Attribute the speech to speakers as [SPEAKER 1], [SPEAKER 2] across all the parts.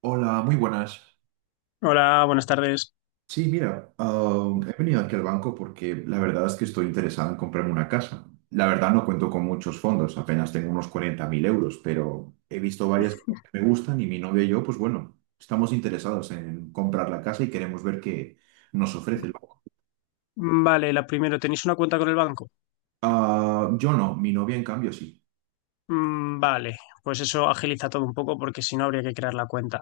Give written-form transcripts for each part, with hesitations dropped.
[SPEAKER 1] Hola, muy buenas.
[SPEAKER 2] Hola, buenas tardes.
[SPEAKER 1] Sí, mira, he venido aquí al banco porque la verdad es que estoy interesado en comprarme una casa. La verdad no cuento con muchos fondos, apenas tengo unos 40.000 euros, pero he visto varias que me gustan y mi novia y yo, pues bueno, estamos interesados en comprar la casa y queremos ver qué nos ofrece el banco.
[SPEAKER 2] Vale, la primero, ¿tenéis una cuenta con el banco?
[SPEAKER 1] Ah, yo no, mi novia en cambio sí.
[SPEAKER 2] Vale, pues eso agiliza todo un poco porque si no habría que crear la cuenta.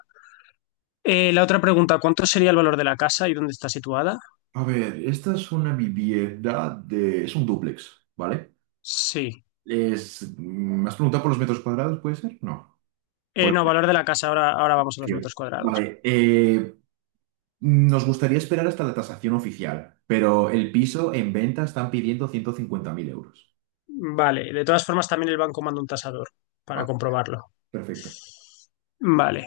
[SPEAKER 2] La otra pregunta, ¿cuánto sería el valor de la casa y dónde está situada?
[SPEAKER 1] A ver, esta es una vivienda de... es un dúplex, ¿vale?
[SPEAKER 2] Sí.
[SPEAKER 1] Es... ¿me has preguntado por los metros cuadrados, puede ser? No.
[SPEAKER 2] No, valor de la casa, ahora, ahora vamos a los
[SPEAKER 1] Tío.
[SPEAKER 2] metros cuadrados.
[SPEAKER 1] Vale, nos gustaría esperar hasta la tasación oficial, pero el piso en venta están pidiendo 150.000 euros.
[SPEAKER 2] Vale, de todas formas también el banco manda un tasador para
[SPEAKER 1] Ah,
[SPEAKER 2] comprobarlo.
[SPEAKER 1] perfecto.
[SPEAKER 2] Vale,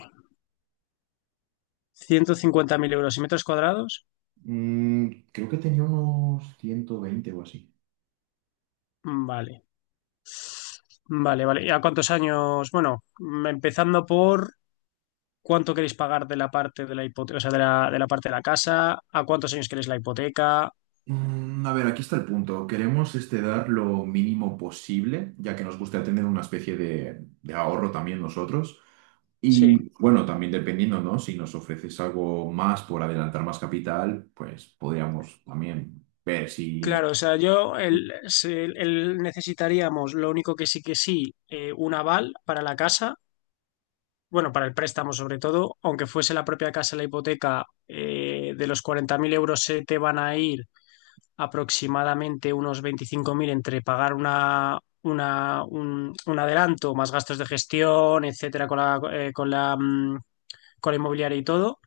[SPEAKER 2] 150.000 € y metros cuadrados.
[SPEAKER 1] Mm, creo que tenía unos 120 o así.
[SPEAKER 2] Vale, vale, vale. ¿Y a cuántos años? Bueno, empezando por cuánto queréis pagar de la parte de la hipoteca, o sea, de la parte de la casa, a cuántos años queréis la hipoteca.
[SPEAKER 1] Mm, a ver, aquí está el punto. Queremos este, dar lo mínimo posible, ya que nos gusta tener una especie de ahorro también nosotros.
[SPEAKER 2] Sí,
[SPEAKER 1] Y bueno, también dependiendo, ¿no? Si nos ofreces algo más por adelantar más capital, pues podríamos también ver si...
[SPEAKER 2] claro, o sea, yo necesitaríamos, lo único que sí, un aval para la casa, bueno, para el préstamo sobre todo, aunque fuese la propia casa la hipoteca, de los 40.000 € se te van a ir aproximadamente unos 25.000 entre pagar un adelanto, más gastos de gestión, etcétera, con la inmobiliaria y todo,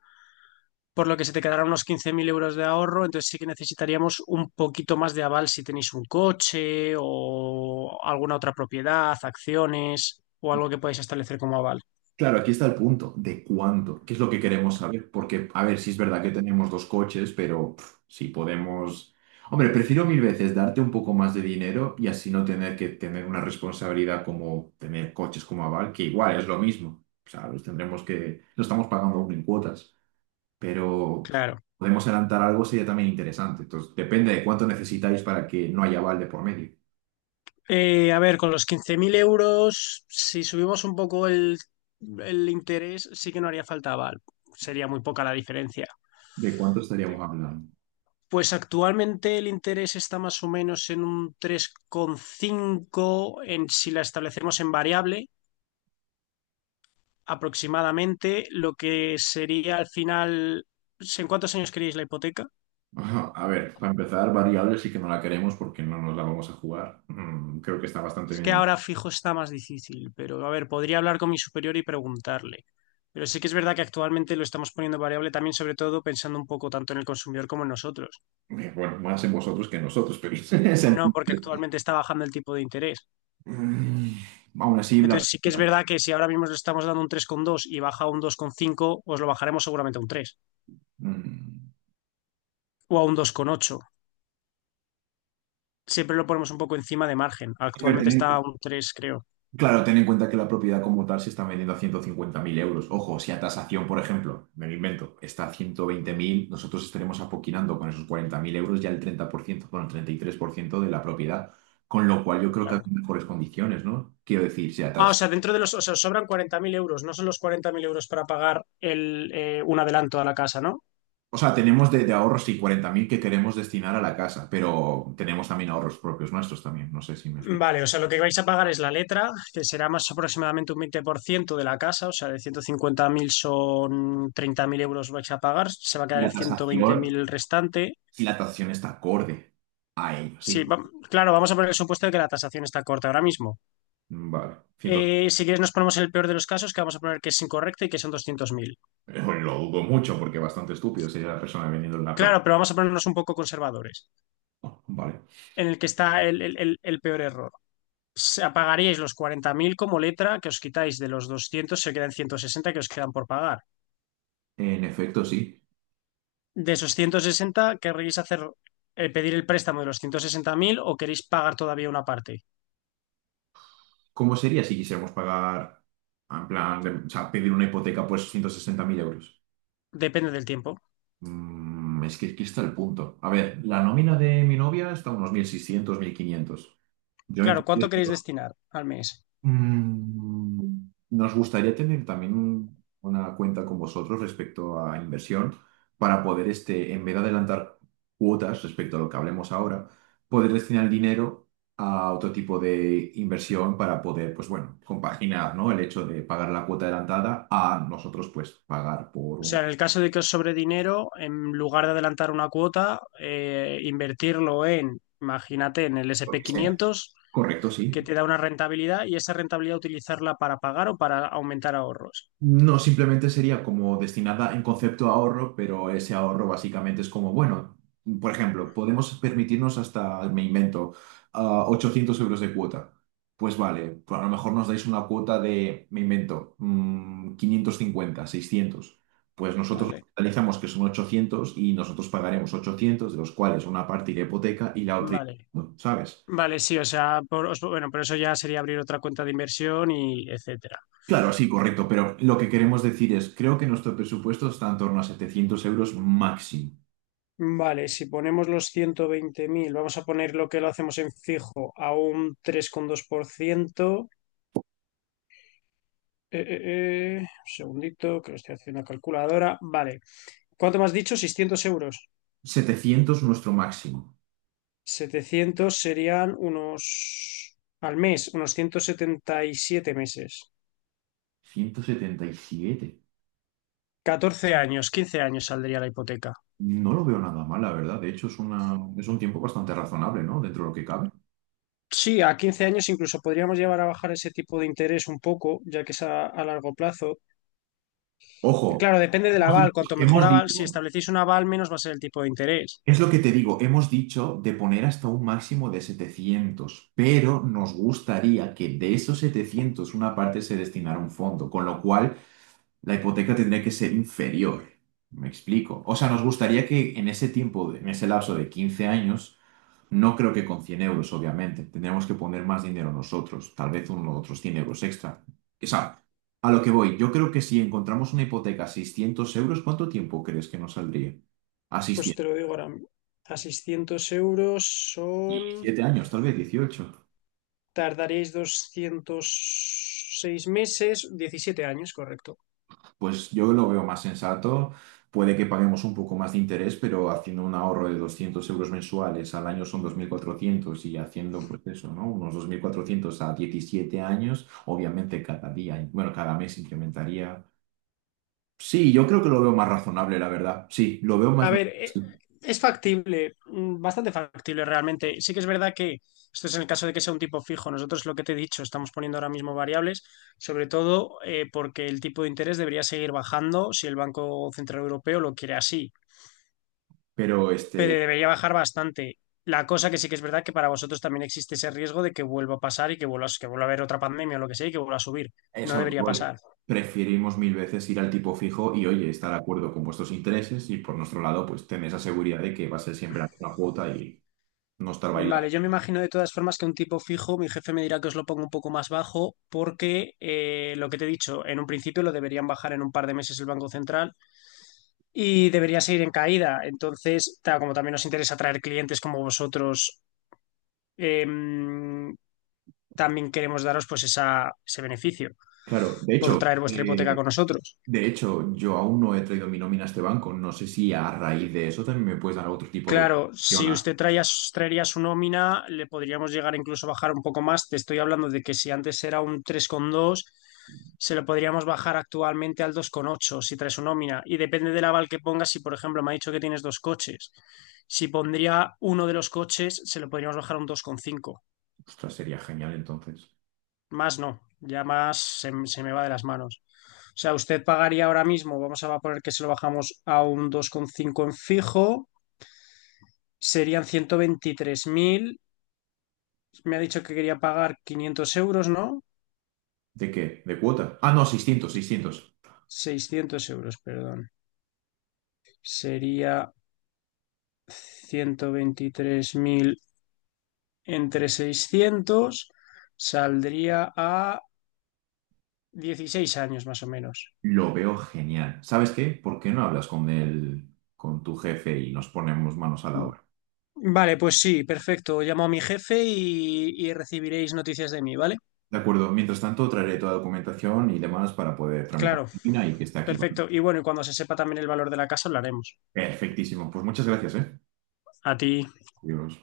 [SPEAKER 2] por lo que se te quedarán unos 15.000 € de ahorro. Entonces sí que necesitaríamos un poquito más de aval si tenéis un coche o alguna otra propiedad, acciones o algo que podáis establecer como aval.
[SPEAKER 1] Claro, aquí está el punto de cuánto, qué es lo que queremos saber, porque, a ver, si es verdad que tenemos dos coches, pero pff, si podemos... Hombre, prefiero mil veces darte un poco más de dinero y así no tener que tener una responsabilidad como tener coches como aval, que igual es lo mismo. O sea, los tendremos que... Lo estamos pagando aún en cuotas, pero pff,
[SPEAKER 2] Claro.
[SPEAKER 1] podemos adelantar algo sería también interesante. Entonces, depende de cuánto necesitáis para que no haya aval de por medio.
[SPEAKER 2] A ver, con los 15.000 euros, si subimos un poco el interés, sí que no haría falta aval. Sería muy poca la diferencia.
[SPEAKER 1] ¿De cuánto estaríamos hablando?
[SPEAKER 2] Pues actualmente el interés está más o menos en un 3,5 en si la establecemos en variable, aproximadamente lo que sería al final. ¿Sí? ¿En cuántos años queréis la hipoteca?
[SPEAKER 1] Ajá, a ver, para empezar, variable sí que no la queremos porque no nos la vamos a jugar. Mm, creo que está bastante
[SPEAKER 2] Es que
[SPEAKER 1] bien.
[SPEAKER 2] ahora fijo está más difícil, pero a ver, podría hablar con mi superior y preguntarle. Pero sí que es verdad que actualmente lo estamos poniendo variable también, sobre todo pensando un poco tanto en el consumidor como en nosotros.
[SPEAKER 1] Bueno, más en vosotros que en nosotros, pero es
[SPEAKER 2] No, porque
[SPEAKER 1] entendible.
[SPEAKER 2] actualmente está bajando el tipo de interés.
[SPEAKER 1] Mm, aún así, la...
[SPEAKER 2] Entonces sí que es verdad que si ahora mismo le estamos dando un 3,2 y baja a un 2,5, os lo bajaremos seguramente a un 3
[SPEAKER 1] mm,
[SPEAKER 2] o a un 2,8. Siempre lo ponemos un poco encima de margen.
[SPEAKER 1] a ver,
[SPEAKER 2] Actualmente está a un tres, creo.
[SPEAKER 1] claro, ten en cuenta que la propiedad como tal se está vendiendo a 150.000 euros. Ojo, si a tasación, por ejemplo, me lo invento, está a 120.000. Nosotros estaremos apoquinando con esos 40.000 euros ya el 30%, bueno, el 33% de la propiedad. Con lo cual yo creo que hay
[SPEAKER 2] Claro.
[SPEAKER 1] mejores condiciones, ¿no? Quiero decir, si a
[SPEAKER 2] Ah, o
[SPEAKER 1] tas-...
[SPEAKER 2] sea, dentro de los, o sea, sobran 40.000 euros, no son los 40.000 € para pagar un adelanto a la casa, ¿no?
[SPEAKER 1] O sea, tenemos de ahorros y 40.000 que queremos destinar a la casa, pero tenemos también ahorros propios nuestros también. No sé si me explico.
[SPEAKER 2] Vale, o sea, lo que vais a pagar es la letra, que será más aproximadamente un 20% de la casa, o sea, de 150.000 son 30.000 € vais a pagar, se va a
[SPEAKER 1] Y
[SPEAKER 2] quedar en
[SPEAKER 1] la
[SPEAKER 2] ciento veinte
[SPEAKER 1] tasación,
[SPEAKER 2] mil el restante.
[SPEAKER 1] si la tasación está acorde a ello,
[SPEAKER 2] Sí,
[SPEAKER 1] sí.
[SPEAKER 2] claro, vamos a poner el supuesto de que la tasación está corta ahora mismo.
[SPEAKER 1] Vale. Ciento-...
[SPEAKER 2] Si quieres, nos ponemos en el peor de los casos, que vamos a poner que es incorrecta y que son 200.000.
[SPEAKER 1] Lo dudo mucho porque bastante estúpido sería la persona vendiendo la
[SPEAKER 2] Claro,
[SPEAKER 1] propia.
[SPEAKER 2] pero vamos a ponernos un poco conservadores,
[SPEAKER 1] Oh, vale.
[SPEAKER 2] en el que está el peor error. Se apagaríais los 40.000 como letra que os quitáis de los 200, se quedan 160 que os quedan por pagar.
[SPEAKER 1] En efecto, sí.
[SPEAKER 2] De esos 160, ¿querréis pedir el préstamo de los 160.000 o queréis pagar todavía una parte?
[SPEAKER 1] ¿Cómo sería si quisiéramos pagar, en plan, o sea, pedir una hipoteca por esos 160.000 euros?
[SPEAKER 2] Depende del tiempo.
[SPEAKER 1] Mm, es que aquí está el punto. A ver, la nómina de mi novia está a unos mil 1.500. Yo en
[SPEAKER 2] Claro, ¿cuánto
[SPEAKER 1] cambio...
[SPEAKER 2] queréis destinar al mes?
[SPEAKER 1] Mm, nos gustaría tener también una cuenta con vosotros respecto a inversión para poder, este, en vez de adelantar cuotas respecto a lo que hablemos ahora, poder destinar el dinero a otro tipo de inversión para poder, pues bueno, compaginar, ¿no? El hecho de pagar la cuota adelantada a nosotros, pues, pagar por
[SPEAKER 2] O sea,
[SPEAKER 1] un...
[SPEAKER 2] en el caso de que os sobre dinero, en lugar de adelantar una cuota, invertirlo imagínate, en el sp
[SPEAKER 1] Lo que sea.
[SPEAKER 2] quinientos
[SPEAKER 1] Correcto, sí.
[SPEAKER 2] que te da una rentabilidad y esa rentabilidad utilizarla para pagar o para aumentar ahorros.
[SPEAKER 1] No, simplemente sería como destinada en concepto a ahorro, pero ese ahorro básicamente es como, bueno, por ejemplo, podemos permitirnos hasta, me invento, 800 euros de cuota. Pues vale, pues a lo mejor nos dais una cuota de, me invento, 550, 600 Pues nosotros
[SPEAKER 2] Vale,
[SPEAKER 1] realizamos que son 800 y nosotros pagaremos 800, de los cuales una parte irá a hipoteca y la otra,
[SPEAKER 2] vale.
[SPEAKER 1] no, ¿sabes?
[SPEAKER 2] Vale, sí, o sea, bueno, por eso ya sería abrir otra cuenta de inversión y etcétera.
[SPEAKER 1] Claro, sí, correcto, pero lo que queremos decir es, creo que nuestro presupuesto está en torno a 700 euros máximo.
[SPEAKER 2] Vale, si ponemos los 120.000, vamos a poner lo que lo hacemos en fijo a un 3,2%. Eh, eh, un segundito, que lo estoy haciendo en la calculadora. Vale, ¿cuánto me has dicho? Seiscientos euros.
[SPEAKER 1] 700 nuestro máximo.
[SPEAKER 2] 700 serían al mes, unos 177 meses.
[SPEAKER 1] 177.
[SPEAKER 2] 14 años, 15 años saldría la hipoteca.
[SPEAKER 1] No lo veo nada mal, la verdad. De hecho, es una, es un tiempo bastante razonable, ¿no? Dentro de lo que cabe.
[SPEAKER 2] Sí, a 15 años incluso podríamos llevar a bajar ese tipo de interés un poco, ya que es a largo plazo.
[SPEAKER 1] Ojo,
[SPEAKER 2] Claro, depende del aval.
[SPEAKER 1] y
[SPEAKER 2] Cuanto mejor
[SPEAKER 1] hemos
[SPEAKER 2] aval, si
[SPEAKER 1] dicho,
[SPEAKER 2] establecéis un aval, menos va a ser el tipo de interés.
[SPEAKER 1] es lo que te digo, hemos dicho de poner hasta un máximo de 700, pero nos gustaría que de esos 700 una parte se destinara a un fondo, con lo cual la hipoteca tendría que ser inferior. ¿Me explico? O sea, nos gustaría que en ese tiempo, en ese lapso de 15 años, no creo que con 100 euros, obviamente, tendríamos que poner más dinero nosotros, tal vez unos otros 100 euros extra. O sea, a lo que voy, yo creo que si encontramos una hipoteca a 600 euros, ¿cuánto tiempo crees que nos saldría? A
[SPEAKER 2] Pues te
[SPEAKER 1] 600.
[SPEAKER 2] lo digo ahora. A 600 € son...
[SPEAKER 1] 17 años, tal vez 18.
[SPEAKER 2] Tardaréis 206 meses, 17 años, correcto.
[SPEAKER 1] Pues yo lo veo más sensato. Puede que paguemos un poco más de interés, pero haciendo un ahorro de 200 euros mensuales al año son 2.400, y haciendo, pues eso, ¿no? Unos 2.400 a 17 años, obviamente cada día, bueno, cada mes incrementaría. Sí, yo creo que lo veo más razonable, la verdad. Sí, lo veo más,
[SPEAKER 2] A ver,
[SPEAKER 1] sí,
[SPEAKER 2] es factible, bastante factible realmente. Sí que es verdad que esto es en el caso de que sea un tipo fijo. Nosotros, lo que te he dicho, estamos poniendo ahora mismo variables, sobre todo porque el tipo de interés debería seguir bajando si el Banco Central Europeo lo quiere así,
[SPEAKER 1] pero
[SPEAKER 2] pero
[SPEAKER 1] este,
[SPEAKER 2] debería bajar bastante. La cosa que sí que es verdad que para vosotros también existe ese riesgo de que vuelva a pasar y que vuelva, que vuelva a haber otra pandemia o lo que sea y que vuelva a subir. No
[SPEAKER 1] eso lo
[SPEAKER 2] debería
[SPEAKER 1] voy.
[SPEAKER 2] pasar.
[SPEAKER 1] Preferimos mil veces ir al tipo fijo y, oye, estar de acuerdo con vuestros intereses y por nuestro lado, pues tener esa seguridad de que va a ser siempre la misma cuota y no estar
[SPEAKER 2] Vale,
[SPEAKER 1] bailando.
[SPEAKER 2] yo me imagino de todas formas que un tipo fijo, mi jefe me dirá que os lo pongo un poco más bajo porque lo que te he dicho, en un principio lo deberían bajar en un par de meses el Banco Central y debería seguir en caída. Entonces, como también nos interesa atraer clientes como vosotros, em, también queremos daros pues ese beneficio
[SPEAKER 1] Claro, de
[SPEAKER 2] por
[SPEAKER 1] hecho,
[SPEAKER 2] traer vuestra hipoteca
[SPEAKER 1] eh,
[SPEAKER 2] con nosotros.
[SPEAKER 1] de hecho, yo aún no he traído mi nómina a este banco. No sé si a raíz de eso también me puedes dar otro tipo de
[SPEAKER 2] Claro,
[SPEAKER 1] opción.
[SPEAKER 2] si
[SPEAKER 1] A-...
[SPEAKER 2] usted traía, traería su nómina, le podríamos llegar incluso a bajar un poco más. Te estoy hablando de que si antes era un 3,2, se lo podríamos bajar actualmente al 2,8 si trae su nómina. Y depende del aval que pongas, si por ejemplo me ha dicho que tienes dos coches, si pondría uno de los coches, se lo podríamos bajar a un 2,5.
[SPEAKER 1] Ostras, sería genial entonces.
[SPEAKER 2] Más no, ya más se me va de las manos. O sea, usted pagaría ahora mismo, vamos a poner que se lo bajamos a un 2,5 en fijo, serían 123.000. Me ha dicho que quería pagar 500 euros, ¿no?
[SPEAKER 1] ¿De qué? ¿De cuota? Ah, no, 600, 600.
[SPEAKER 2] Seiscientos euros, perdón. Sería 123.000 entre 600, saldría a 16 años más o menos.
[SPEAKER 1] Lo veo genial. ¿Sabes qué? ¿Por qué no hablas con el, con tu jefe y nos ponemos manos a la obra?
[SPEAKER 2] Vale, pues sí, perfecto. Llamo a mi jefe y, recibiréis noticias de mí, ¿vale?
[SPEAKER 1] De acuerdo, mientras tanto traeré toda la documentación y demás para poder tramitar la
[SPEAKER 2] Claro,
[SPEAKER 1] nómina y que esté aquí. ¿Vale?
[SPEAKER 2] perfecto. Y bueno, y cuando se sepa también el valor de la casa, hablaremos.
[SPEAKER 1] Perfectísimo. Pues muchas gracias, ¿eh?
[SPEAKER 2] A ti.
[SPEAKER 1] Adiós.